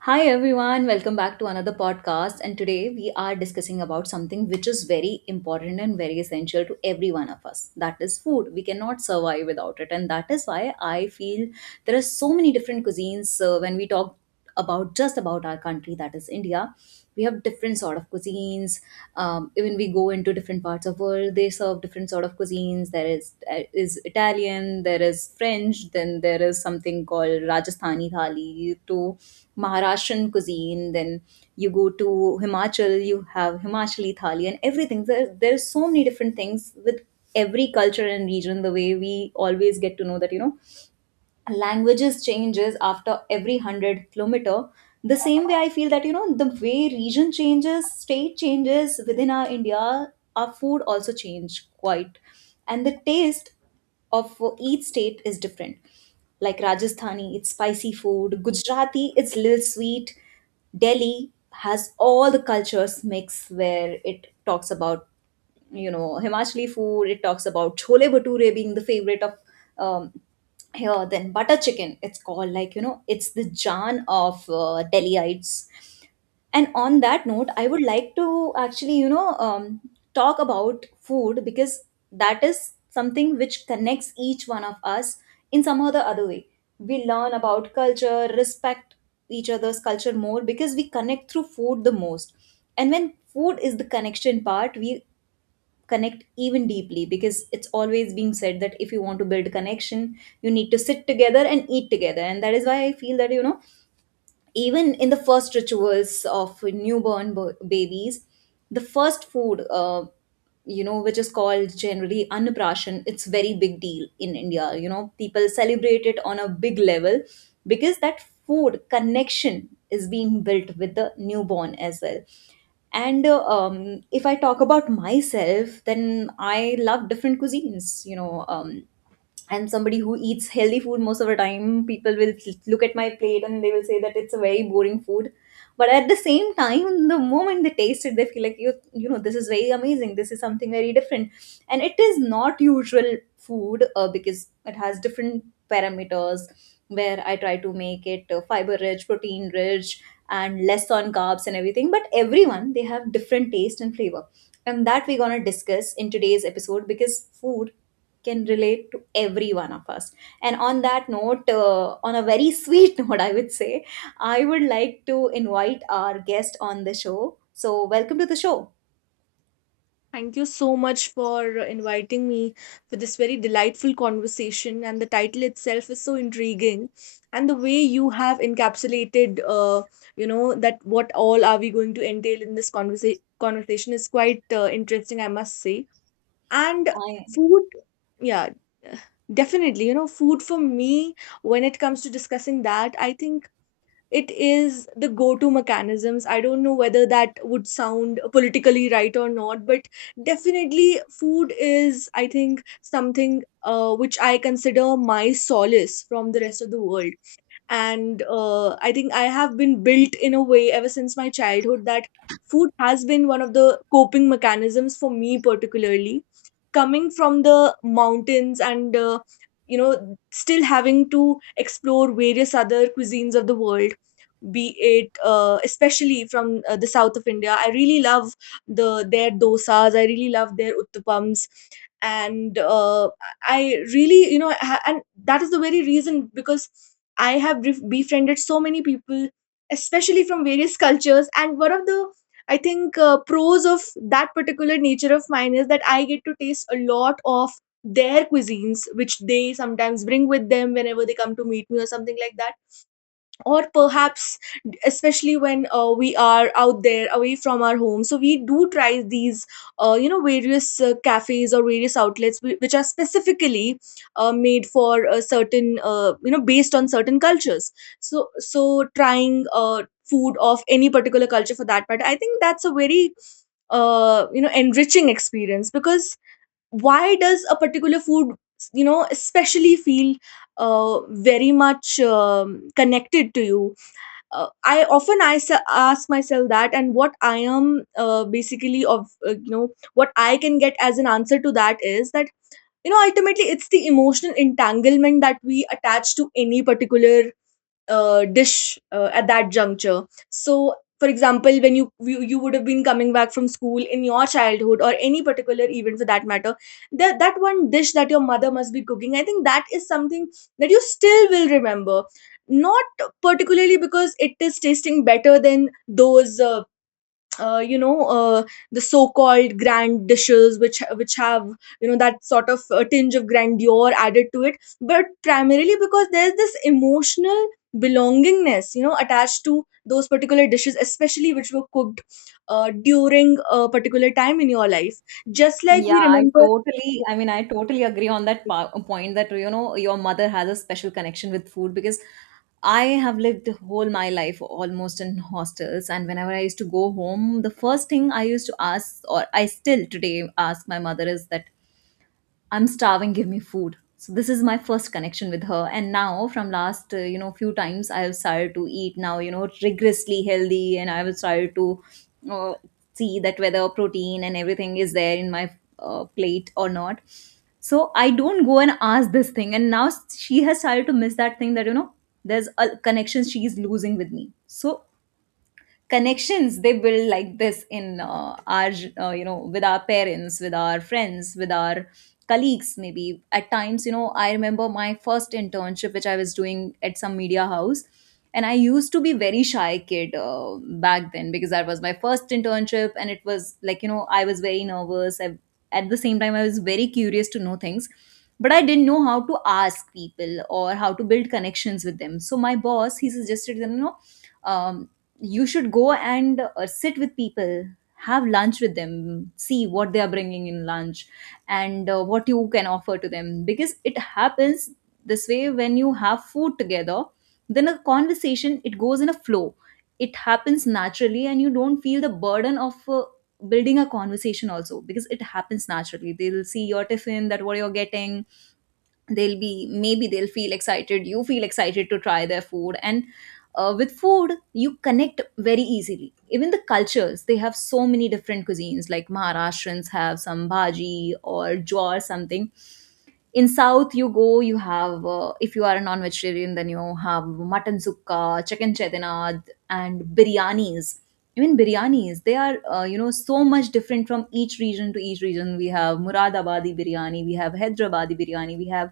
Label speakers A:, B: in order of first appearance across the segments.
A: Hi everyone, welcome back to another podcast. And today we are discussing about something which is very important and very essential to every one of us. That is food. We cannot survive without it. And that is why I feel there are so many different cuisines when we talk about just about our country, that is India. We have different sort of cuisines. Even we go into been to different parts of world, they serve different sort of cuisines. There is Italian, there is French, then there is something called Rajasthani thali to Maharashtrian cuisine, then you go to Himachal, you have Himachali thali and everything. There there's so many different things with every culture and region. The way we always get to know that you know, languages changes after every 100 kilometer. The same way I feel that you know, the way region changes, state changes within our India, our food also change quite, and the taste of each state is different, like Rajasthani, it's spicy food. Gujarati, it's little sweet. Delhi has all the cultures mix, where it talks about you know, Himachali food. It talks about chole bhature being the favorite of um, here. Then butter chicken. It's called like you know, it's the Jan of Delhiites. And on that note, I would like to actually you know, talk about food, because that is something which connects each one of us in some or the other way. We learn about culture, respect each other's culture more because we connect through food the most, and when food is the connection part, we connect even deeply, because it's always being said that if you want to build connection, you need to sit together and eat together. And that is why I feel that you know, even in the first rituals of newborn babies, the first food you know, which is called generally annaprashan, it's very big deal in India. You know, people celebrate it on a big level, because that food connection is being built with the newborn as well. And if I talk about myself, then I love different cuisines, you know. I'm somebody who eats healthy food most of the time. People will look at my plate and they will say that it's a very boring food. But at the same time, the moment they taste it, they feel like you know, this is very amazing. This is something very different, and it is not usual food, because it has different parameters, where I try to make it fiber rich, protein rich, and less on carbs and everything. But everyone, they have different taste and flavor, and that we're gonna discuss in today's episode, because food can relate to every one of us. And on that note, on a very sweet note, I would say, I would like to invite our guest on the show. So, welcome to the show.
B: Thank you so much for inviting me for this very delightful conversation. And the title itself is so intriguing, and the way you have encapsulated, you know, that what all are we going to entail in this conversation is quite interesting, I must say. And
A: I
B: food, yeah, definitely. You know, food for me, when it comes to discussing that, I think it is the go-to mechanisms. I don't know whether that would sound politically right or not, but definitely food is, I think, something which I consider my solace from the rest of the world. And I think I have been built in a way ever since my childhood that food has been one of the coping mechanisms for me, particularly coming from the mountains. And still having to explore various other cuisines of the world, be it especially from the south of India, I really love their dosas, I really love their uttapams. And I really you know ha- and that is the very reason, because I have befriended so many people, especially from various cultures. And one of the, I think, pros of that particular nature of mine is that I get to taste a lot of their cuisines, which they sometimes bring with them whenever they come to meet me or something like that, or perhaps especially when we are out there away from our home. So we do try these various cafes or various outlets which are specifically made for a certain, based on certain cultures. So trying food of any particular culture, for that matter, I think that's a very enriching experience. Because why does a particular food, you know, especially feel very much connected to you? I often ask myself that, and what I am basically of you know what I can get as an answer to that is that, you know, ultimately it's the emotional entanglement that we attach to any particular dish at that juncture. So, for example, when you would have been coming back from school in your childhood, or any particular event for that matter, that one dish that your mother must be cooking, I think that is something that you still will remember. Not particularly because it is tasting better than those you know the so-called grand dishes, which have, you know, that sort of tinge of grandeur added to it, but primarily because there's this emotional belongingness, you know, attached to those particular dishes, especially which were cooked during a particular time in your life, just like
A: yeah,
B: we
A: I
B: remember.
A: totally, I totally agree on that point that, you know, your mother has a special connection with food, because I have lived whole my life almost in hostels, and whenever I used to go home, the first thing I used to ask, or I still today ask my mother, is that I'm starving, give me food. So this is my first connection with her. And now from last, you know, few times I have started to eat now, you know, rigorously healthy, and I have started to uh, see that whether protein and everything is there in my plate or not. So I don't go and ask this thing. And now she has started to miss that thing, that, you know, there's a connection she is losing with me. So connections, they build like this in our you know, with our parents, with our friends, with our colleagues, maybe at times, you know, I remember my first internship, which I was doing at some media house, and I used to be very shy kid back then, because that was my first internship, and it was like you know, I was very nervous. I, at the same time, I was very curious to know things, but I didn't know how to ask people or how to build connections with them. So my boss, he suggested them, you know, um, you should go and sit with people, have lunch with them, see what they are bringing in lunch, and what you can offer to them, because it happens this way. When you have food together, then a conversation, it goes in a flow. It happens naturally, and you don't feel the burden of building a conversation also, because it happens naturally. They'll see your tiffin, that what you're getting. They'll be, maybe they'll feel excited, you feel excited to try their food, and with food you connect very easily. Even the cultures, they have so many different cuisines, like Maharashtrians have some bhaji or jaw or something. In south you go, you have, if you are a non-vegetarian, then you have mutton sukka, chicken chetinad, and biryanis. Even biryanis, they are you know, so much different from each region to each region. We have Muradabadi biryani, we have Hyderabadi biryani, we have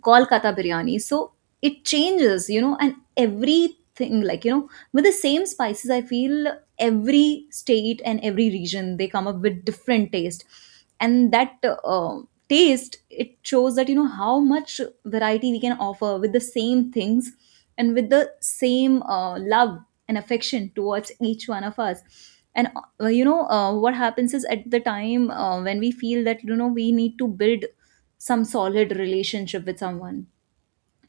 A: Kolkata biryani. So it changes, you know, and everything, like, you know, with the same spices, I feel every state and every region, they come up with different taste. And that taste, it shows that, you know, how much variety we can offer with the same things and with the same love and affection towards each one of us. And you know, what happens is, at the time when we feel that you know, we need to build some solid relationship with someone,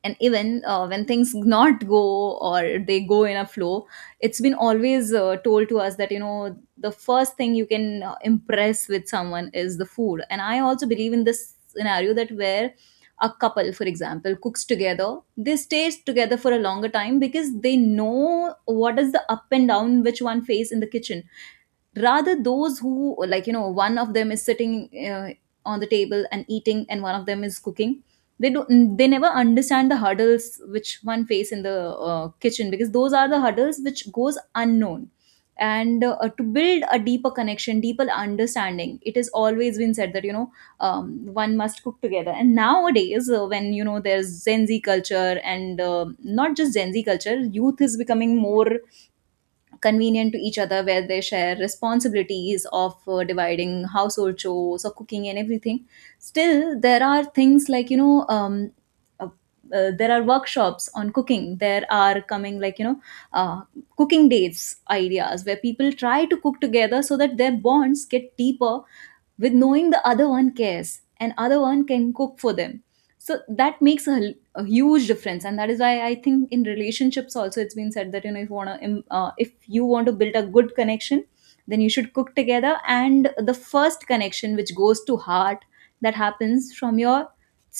A: and even when things not go or they go in a flow, it's been always told to us that you know, the first thing you can impress with someone is the food. And I also believe in this scenario, that where a couple, for example, cooks together, they stay together for a longer time, because they know what is the up and down which one face in the kitchen. Rather those who, like, you know, one of them is sitting on the table and eating, and one of them is cooking, they do, they never understand the hurdles which one face in the kitchen, because those are the hurdles which goes unknown. And to build a deeper connection, deeper understanding, it has always been said that you know, one must cook together. And nowadays, when you know, there's gen Z culture, and not just gen Z culture, youth is becoming more convenient to each other, where they share responsibilities of dividing household chores or cooking and everything. Still there are things like you know, uh, there are workshops on cooking, there are coming like you know, uh, cooking dates ideas, where people try to cook together so that their bonds get deeper, with knowing the other one cares and other one can cook for them. So that makes a huge difference, and that is why I think in relationships also, it's been said that you know, if you want to if you want to build a good connection, then you should cook together. And the first connection which goes to heart, that happens from your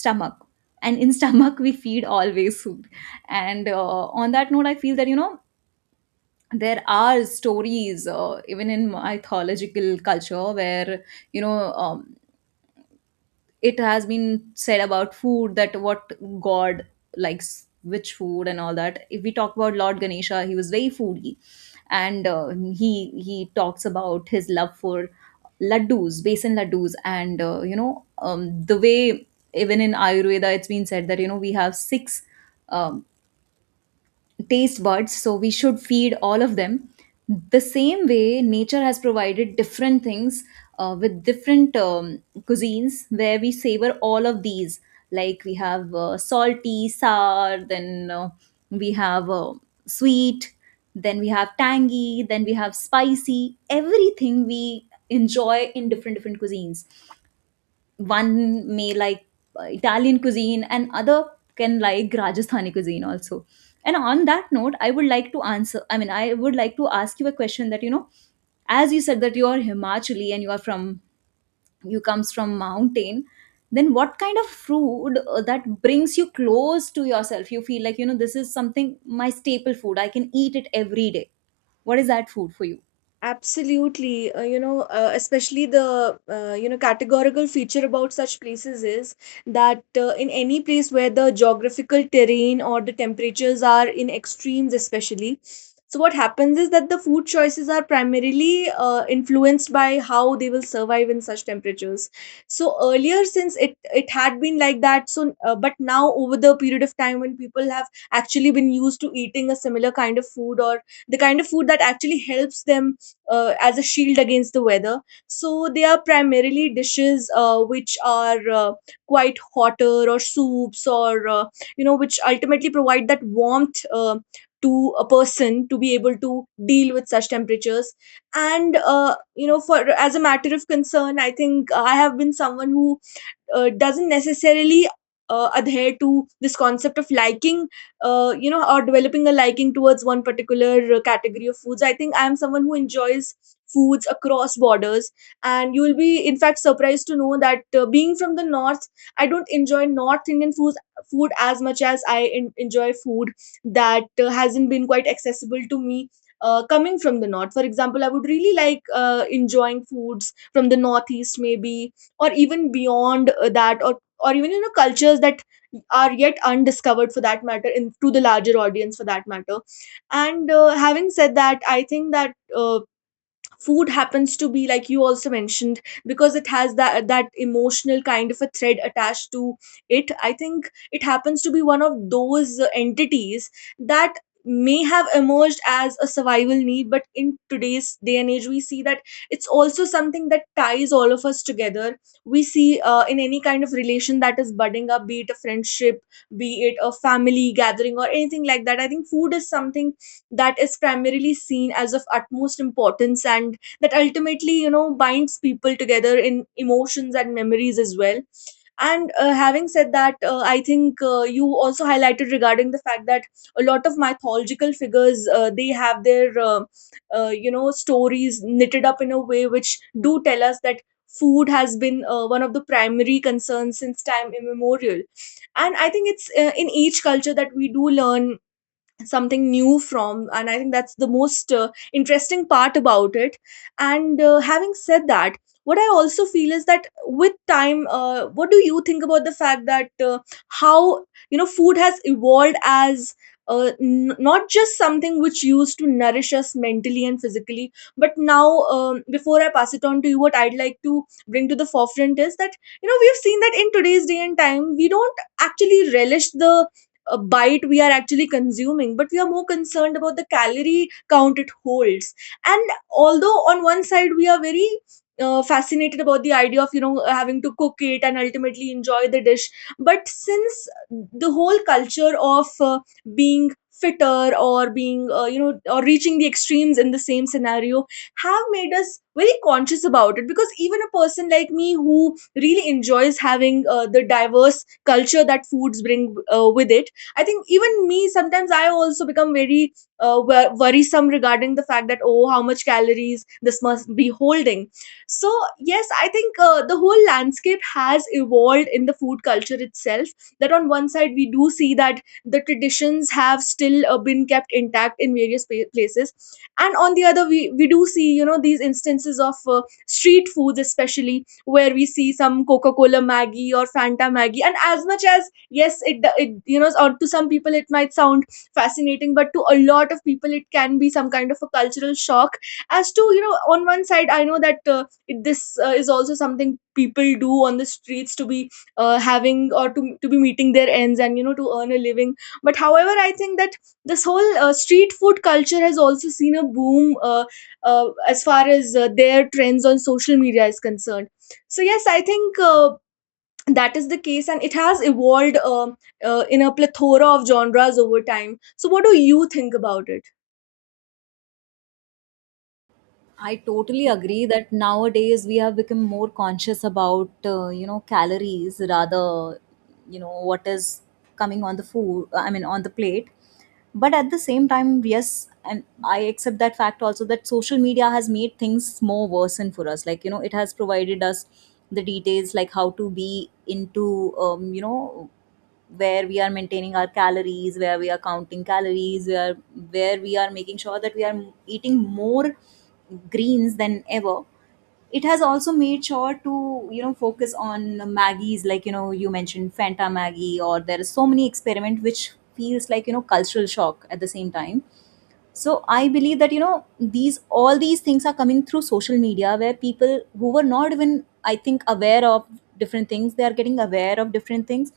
A: stomach, and in stomach we feed always food. And on that note, I feel that you know, there are stories even in mythological culture, where you know, um, it has been said about food, that what god likes, which food and all that. If we talk about lord Ganesha, he was very foodie, and he talks about his love for laddus, besan laddus. And you know, the way even in ayurveda, it's been said that you know, we have six um, taste buds, so we should feed all of them. The same way, nature has provided different things with different cuisines, where we savor all of these. Like we have salty, sour, then we have sweet, then we have tangy, then we have spicy, everything we enjoy in different different cuisines. One may like Italian cuisine, and other can like Rajasthani cuisine also. And on that note, I would like to answer. I mean, I would like to ask you a question, that you know, as you said that you are Himachali and you are from, you comes from mountain, then what kind of food that brings you close to yourself? You feel like you know, this is something my staple food, I can eat it every day. What is that food for you?
B: Absolutely. Especially the, categorical feature about such places is that, in any place where the geographical terrain or the temperatures are in extremes, especially. So, what happens is that the food choices are primarily influenced by how they will survive in such temperatures. So, earlier, since it had been like that, so but now, over the period of time, when people have actually been used to eating a similar kind of food, or the kind of food that actually helps them as a shield against the weather. So they are primarily dishes which are quite hotter, or soups, or which ultimately provide that warmth to a person to be able to deal with such temperatures. And for as a matter of concern, I think I have been someone who doesn't necessarily adhere to this concept of liking, or developing a liking towards one particular category of foods. I think I am someone who enjoys foods across borders, and you will, be in fact, surprised to know that, being from the north, I don't enjoy North Indian foods food as much as I enjoy food that hasn't been quite accessible to me. Coming from the north, for example, I would really like enjoying foods from the northeast, maybe, or even beyond that, or even, you know, cultures that are yet undiscovered for that matter, in to the larger audience for that matter. And having said that, I think that food happens to be, like you also mentioned, because it has that emotional kind of a thread attached to it. I think it happens to be one of those entities that may have emerged as a survival need, but in today's day and age, we see that it's also something that ties all of us together. We see, in any kind of relation that is budding up, be it a friendship, be it a family gathering, or anything like that, I think food is something that is primarily seen as of utmost importance, and that ultimately, you know, binds people together in emotions and memories as well. And having said that, I think, you also highlighted regarding the fact that a lot of mythological figures, they have their stories knitted up in a way which do tell us that food has been one of the primary concerns since time immemorial. And I think it's in each culture that we do learn something new from, and I think that's the most interesting part about it. And having said that, what I also feel is that with time, what do you think about the fact that how, you know, food has evolved as not just something which used to nourish us mentally and physically, but now, before I pass it on to you, what I'd like to bring to the forefront is that, you know, we've seen that in today's day and time we don't actually relish the a bite we are actually consuming, but we are more concerned about the calorie count it holds. And although on one side we are very fascinated about the idea of, you know, having to cook it and ultimately enjoy the dish, but since the whole culture of being fitter, or being, or reaching the extremes in the same scenario, have made us very conscious about it. Because even a person like me, who really enjoys having the diverse culture that foods bring with it, I think even me, sometimes I also become very worrisome regarding the fact that, oh, how much calories this must be holding. So yes, I think the whole landscape has evolved in the food culture itself, that on one side we do see that the traditions have still been kept intact in various places, and on the other we do see, you know, these instances of street foods, especially, where we see some coca-cola maggie or fanta maggie. And as much as, yes, it, you know, or to some people it might sound fascinating, but to a lot of people it can be some kind of a cultural shock. As to, you know, on one side I know that, this is also something people do on the streets to be having, or to be meeting their ends, and you know, to earn a living. But however, I think that this whole street food culture has also seen a boom, as far as their trends on social media is concerned. So yes, I think that is the case, and it has evolved in a plethora of genres over time. So what do you think about it?
A: I totally agree that nowadays we have become more conscious about you know, calories rather you know what is coming on the food, I mean on the plate. But at the same time, yes, and I accept that fact also, that social media has made things more worsen for us. Like you know, it has provided us the details like how to be into, you know, where we are maintaining our calories, where we are counting calories, where we are making sure that we are eating more greens than ever. It has also made sure to, you know, focus on maggies, like you know, you mentioned fanta maggie, or there are so many experiment which feels like, you know, cultural shock at the same time. So I believe that, you know, these, all these things are coming through social media where people who were not even, I think, aware of different things, they are getting aware of different things,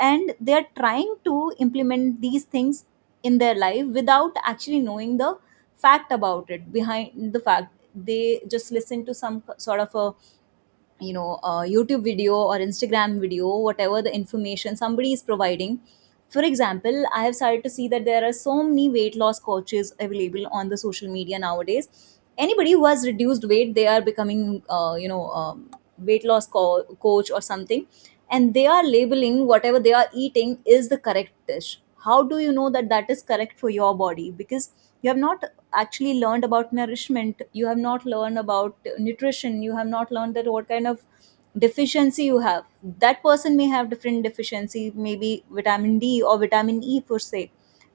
A: and they are trying to implement these things in their life without actually knowing the fact about it. Behind the fact, they just listen to some sort of a, you know, a youtube video or instagram video, whatever the information somebody is providing. For example, I have started to see that there are so many weight loss coaches available on the social media nowadays. Anybody who has reduced weight, they are becoming you know, weight loss coach or something, and they are labeling whatever they are eating is the correct dish. How do you know that that is correct for your body? Because you have not actually learned about nourishment, you have not learned about nutrition, you have not learned that what kind of deficiency you have. That person may have different deficiency, maybe vitamin d or vitamin e per se,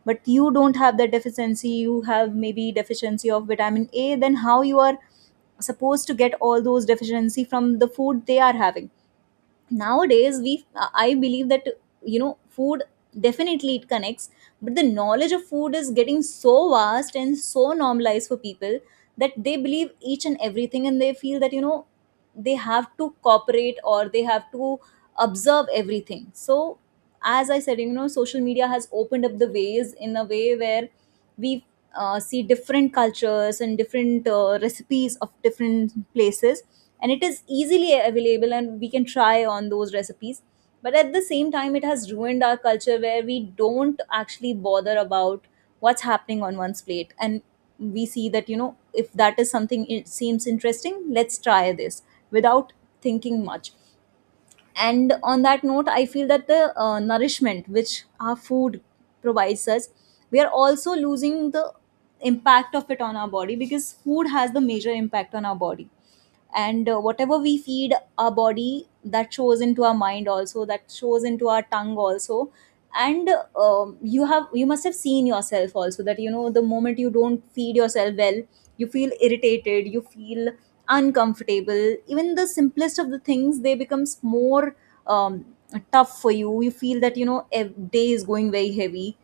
A: but you don't have that deficiency. You have maybe deficiency of vitamin a. Then how you are supposed to get all those deficiency from the food they are having? Nowadays we, I believe that, you know, food, definitely it connects, but the knowledge of food is getting so vast and so normalized for people that they believe each and everything, and they feel that, you know, they have to cooperate or they have to observe everything. So as I said, you know, social media has opened up the ways in a way where we, see different cultures and different recipes of different places, and it is easily available and we can try on those recipes. But at the same time, it has ruined our culture where we don't actually bother about what's happening on one's plate. And we see that, you know, if that is something, it seems interesting, let's try this without thinking much. And on that note, I feel that the nourishment which our food provides us, we are also losing the impact of it on our body, because food has the major impact on our body. And whatever we feed our body, that shows into our mind also, that shows into our tongue also. And You have, you must have seen yourself also that, you know, the moment you don't feed yourself well, you feel irritated, you feel uncomfortable. Even the simplest of the things, they becomes more, um, tough for you. You feel that, you know, day is going very heavy.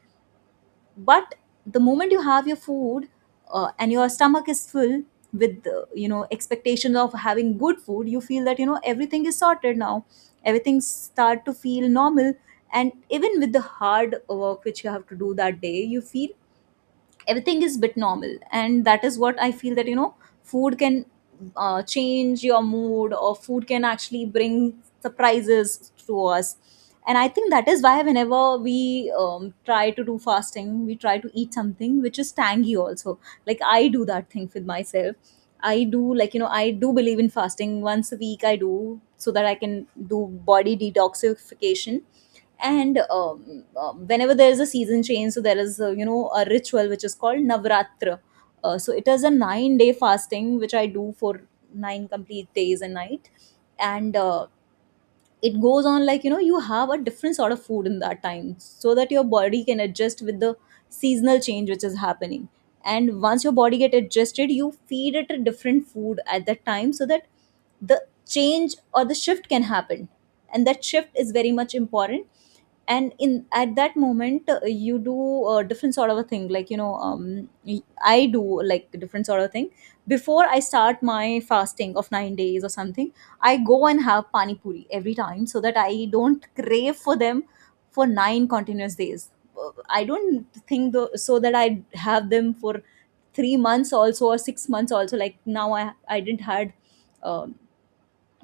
A: But the moment you have your food, and your stomach is full with, you know, expectations of having good food, you feel that, you know, everything is sorted now. Everything start to feel normal. And even with the hard work which you have to do that day, you feel everything is bit normal. And that is what I feel, that you know, food can, change your mood, or food can actually bring surprises to us. And I think that is why, whenever we, try to do fasting, we try to eat something which is tangy also. Like I do that thing with myself. I do, like you know, I do believe in fasting once a week I do, so that I can do body detoxification. And whenever there is a season change, so there is a, you know, a ritual which is called navratra. So it is a 9-day fasting which I do for 9 complete days and night. And it goes on like, you know, you have a different sort of food in that time so that your body can adjust with the seasonal change which is happening. And once your body get adjusted, you feed it a different food at that time, so that the change or the shift can happen. And that shift is very much important. And in at that moment, you do a different sort of a thing. Like you know, I do like a different sort of thing. Before I start my fasting of 9 days or something, I go and have pani puri every time, so that I don't crave for them for 9 continuous days. Uh, I don't think though, so that I have them for 3 months also or 6 months also. Like now I, I didn't had um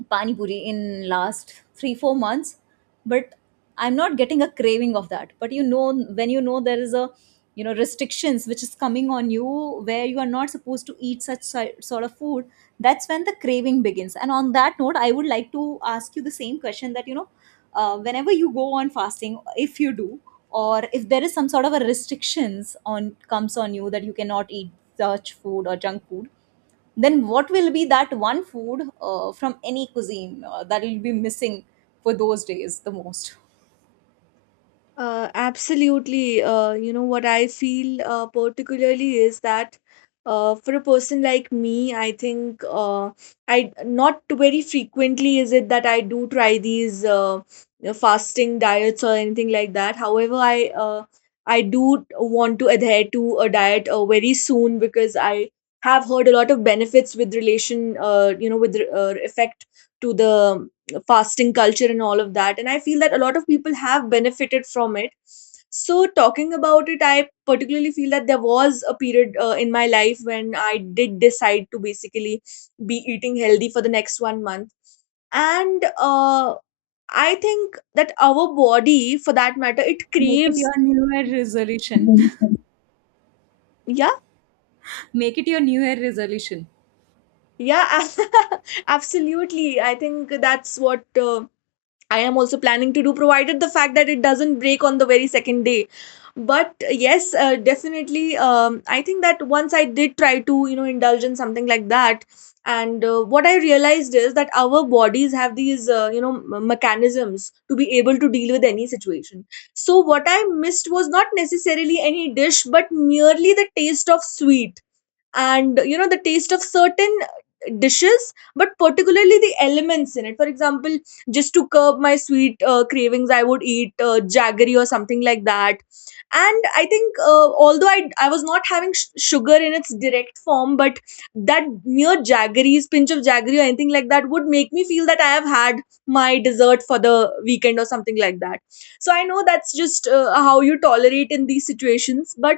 A: pani puri in last 3 4 months. But I'm not getting a craving of that. But you know, when you know there is a, you know, restrictions which is coming on you, where you are not supposed to eat such sort of food, that's when the craving begins. And on that note, I would like to ask you the same question, that you know, whenever you go on fasting, if you do, or if there is some sort of a restrictions on comes on you that you cannot eat such food or junk food, then what will be that one food from any cuisine that will be missing for those days the most?
B: Absolutely. What I feel particularly is that, for a person like me, I think, I not very frequently is it that I do try these, fasting diets or anything like that. However, I do want to adhere to a diet very soon, because I have heard a lot of benefits with relation, effect to the fasting culture and all of that. And I feel that a lot of people have benefited from it. So, talking about it, I particularly feel that there was a period in my life when I did decide to basically be eating healthy for the next one month. And I think that our body, for that matter, it
A: Make it
B: craves.
A: your New Year resolution.
B: Yeah,
A: Make it your New Year resolution.
B: yeah, absolutely. I think that's what. I am also planning to do, provided the fact that it doesn't break on the very second day. But yes, definitely, I think that once I did try to, you know, indulge in something like that, and what I realized is that our bodies have these mechanisms to be able to deal with any situation. So what I missed was not necessarily any dish, but merely the taste of sweet, and you know the taste of certain dishes, but particularly the elements in it. For example, just to curb my sweet cravings, I would eat jaggery or something like that. And I think although I was not having sugar in its direct form, but that mere jaggeries, pinch of jaggery or anything like that would make me feel that I have had my dessert for the weekend or something like that. So I know that's just how you tolerate in these situations. but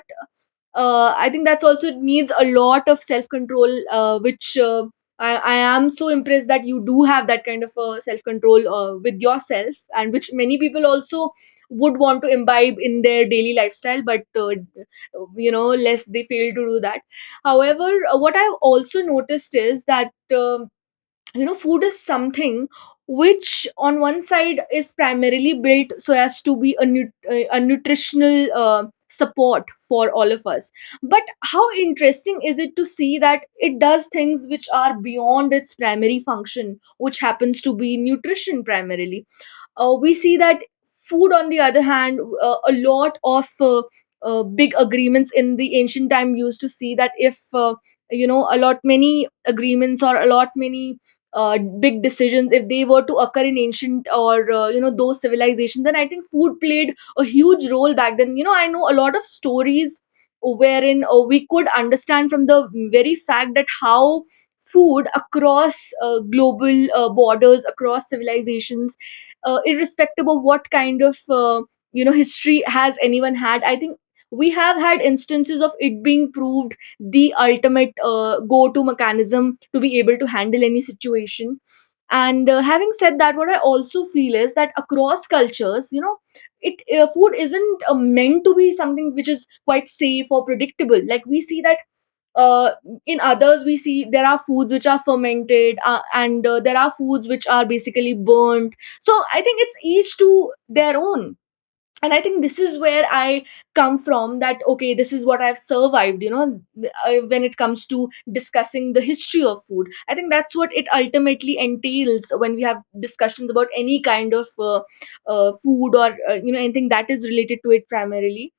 B: uh, I think that's also needs a lot of self control, which I am so impressed that you do have that kind of self control with yourself, and which many people also would want to imbibe in their daily lifestyle, but you know, less they fail to do that. However, what I've also noticed is that. um you know, food is something which, on one side, is primarily built so as to be a nutritional support for all of us. But how interesting is it to see that it does things which are beyond its primary function, which happens to be nutrition primarily. We see that food, on the other hand, a lot of big agreements in the ancient time used to see that if you know, a lot many agreements or a lot many big decisions, if they were to occur in ancient or you know, those civilizations, then I think food played a huge role back then. You know, I know a lot of stories wherein we could understand from the very fact that how food across global borders, across civilizations, irrespective of what kind of you know, history has anyone had, I think we have had instances of it being proved the ultimate go to mechanism to be able to handle any situation. And having said that, what I also feel is that across cultures, you know, it food isn't meant to be something which is quite safe or predictable. Like, we see that uh, in others, we see there are foods which are fermented, and there are foods which are basically burnt. So I think it's each to their own. And I think this is where I come from, that okay, this is what I've survived, you know. When it comes to discussing the history of food, I think that's what it ultimately entails when we have discussions about any kind of food or you know, anything that is related to it primarily.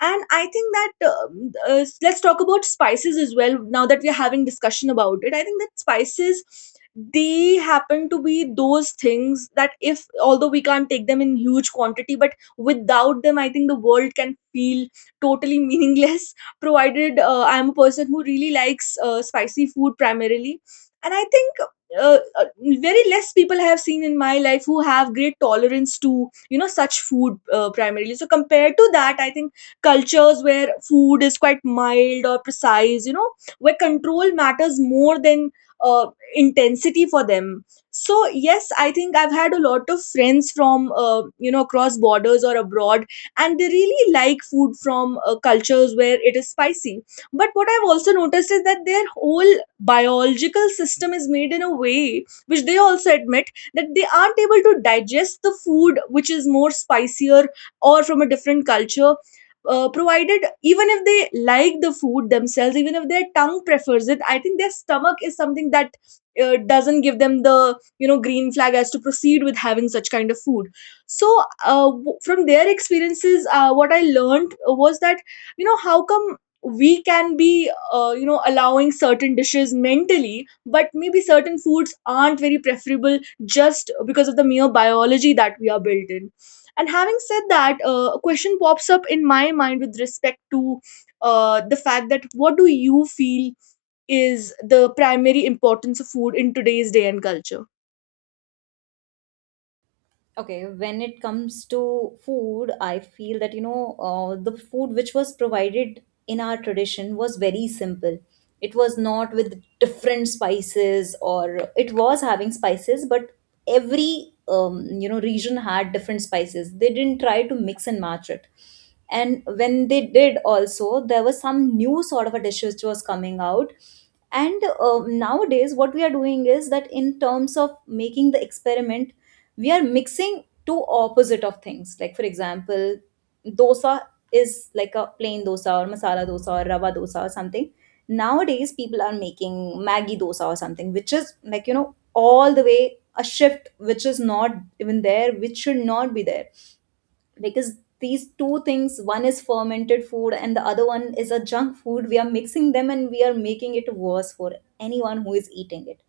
B: And I think that let's talk about spices as well, now that we're having discussion about it. I think that spices, they happen to be those things that if, although we can't take them in huge quantity, but without them I think the world can feel totally meaningless provided I'm a person who really likes spicy food primarily. And I think uh, uh, very less people I have seen in my life who have great tolerance to, you know, such food, primarily. So compared to that, I think cultures where food is quite mild or precise, you know, where control matters more than uh, intensity for them. So yes, I think I've had a lot of friends from you know, across borders or abroad, and they really like food from cultures where it is spicy. But what I've also noticed is that their whole biological system is made in a way which they also admit that they aren't able to digest the food which is more spicier or from a different culture. Provided even if they like the food themselves, even if their tongue prefers it, I think their stomach is something that doesn't give them the, you know, green flag as to proceed with having such kind of food. So uh, from their experiences, what I learned was that, you know, how come we can be you know, allowing certain dishes mentally, but maybe certain foods aren't very preferable just because of the mere biology that we are built in. And having said that, a question pops up in my mind with respect to the fact that what do you feel is the primary importance of food in today's day and culture?
A: Okay, when it comes to food, I feel that, you know, the food which was provided in our tradition was very simple. It was not with different spices, or it was having spices, but every, you know, region had different spices. They didn't try to mix and match it. And when they did also, there was some new sort of a dish which was coming out. And nowadays what we are doing is that, in terms of making the experiment, we are mixing two opposite of things. Like for example, dosa is like a plain dosa or masala dosa or rava dosa or something. Nowadays people are making maggi dosa or something, which is like, you know, all the way a shift which is not even there, which should not be there, because these two things, one is fermented food and the other one is a junk food. We are mixing them and we are making it worse for anyone who is eating it.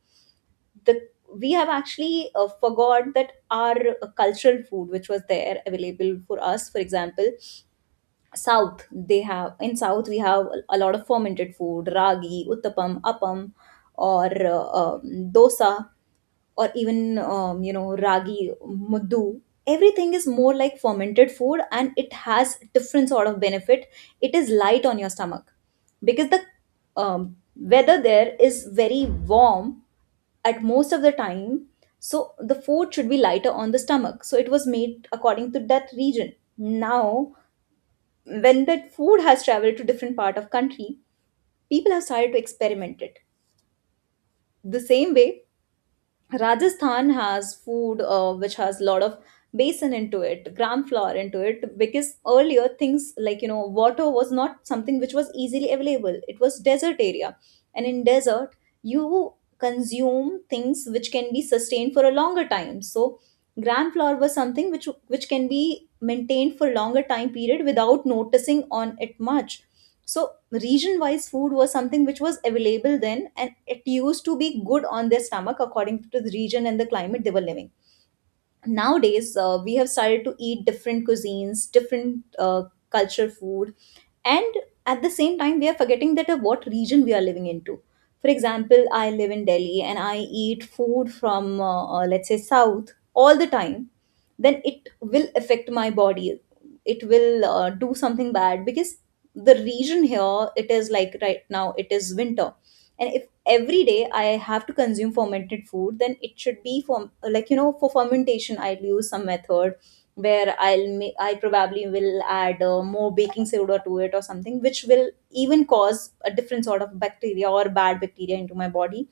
A: The, we have actually forgot that our cultural food which was there available for us. For example, south, they have, in south we have a lot of fermented food, ragi, uttapam, appam, or uh, um, dosa, or even, you know, ragi muddu. Everything is more like fermented food, and it has different sort of benefit. It is light on your stomach, because the, um, weather there is very warm at most of the time. So the food should be lighter on the stomach. So it was made according to that region. Now, when that food has traveled to different part of country, people have started to experiment it. The same way, Rajasthan has food which has a lot of basin into it, gram flour into it, because earlier things like, you know, water was not something which was easily available. It was desert area, and in desert you consume things which can be sustained for a longer time. So gram flour was something which, can be maintained for longer time period without noticing on it much. So region wise food was something which was available then, and it used to be good on their stomach according to the region and the climate they were living. Nowadays, we have started to eat different cuisines, different culture food. And at the same time, we are forgetting that of what region we are living into. For example, I live in delhi and I eat food from, let's say south, all the time. Then it will affect my body. It will do something bad, because the region here, it is like right now it is winter. And if every day I have to consume fermented food, then it should be for, like you know, for fermentation I'll use some method where I'll make, I probably will add more baking soda to it or something, which will even cause a different sort of bacteria or bad bacteria into my body,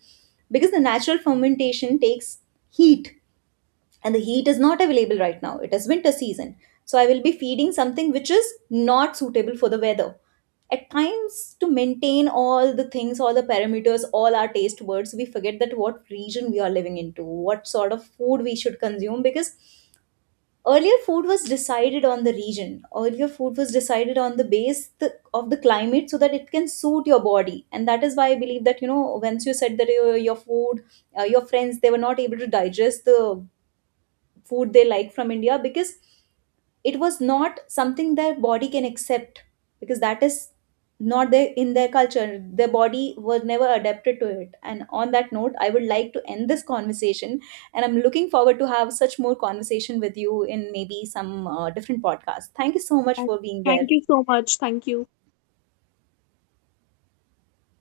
A: because the natural fermentation takes heat, and the heat is not available right now. It is winter season. So I will be feeding something which is not suitable for the weather. At times, to maintain all the things, all the parameters, all our taste buds, we forget that what region we are living into, what sort of food we should consume. Because earlier food was decided on the region, earlier food was decided on the base of the climate, so that it can suit your body. And that is why I believe that, you know, once you said that your food, your friends, they were not able to digest the food they like from India, because it was not something their body can accept, because that is not there in their culture. Their body was never adapted to it. And on that note, I would like to end this conversation. And I'm looking forward to have such more conversation with you in maybe some different podcast. Thank you so much
B: And
A: for being
B: thank
A: there.
B: you so much. Thank you.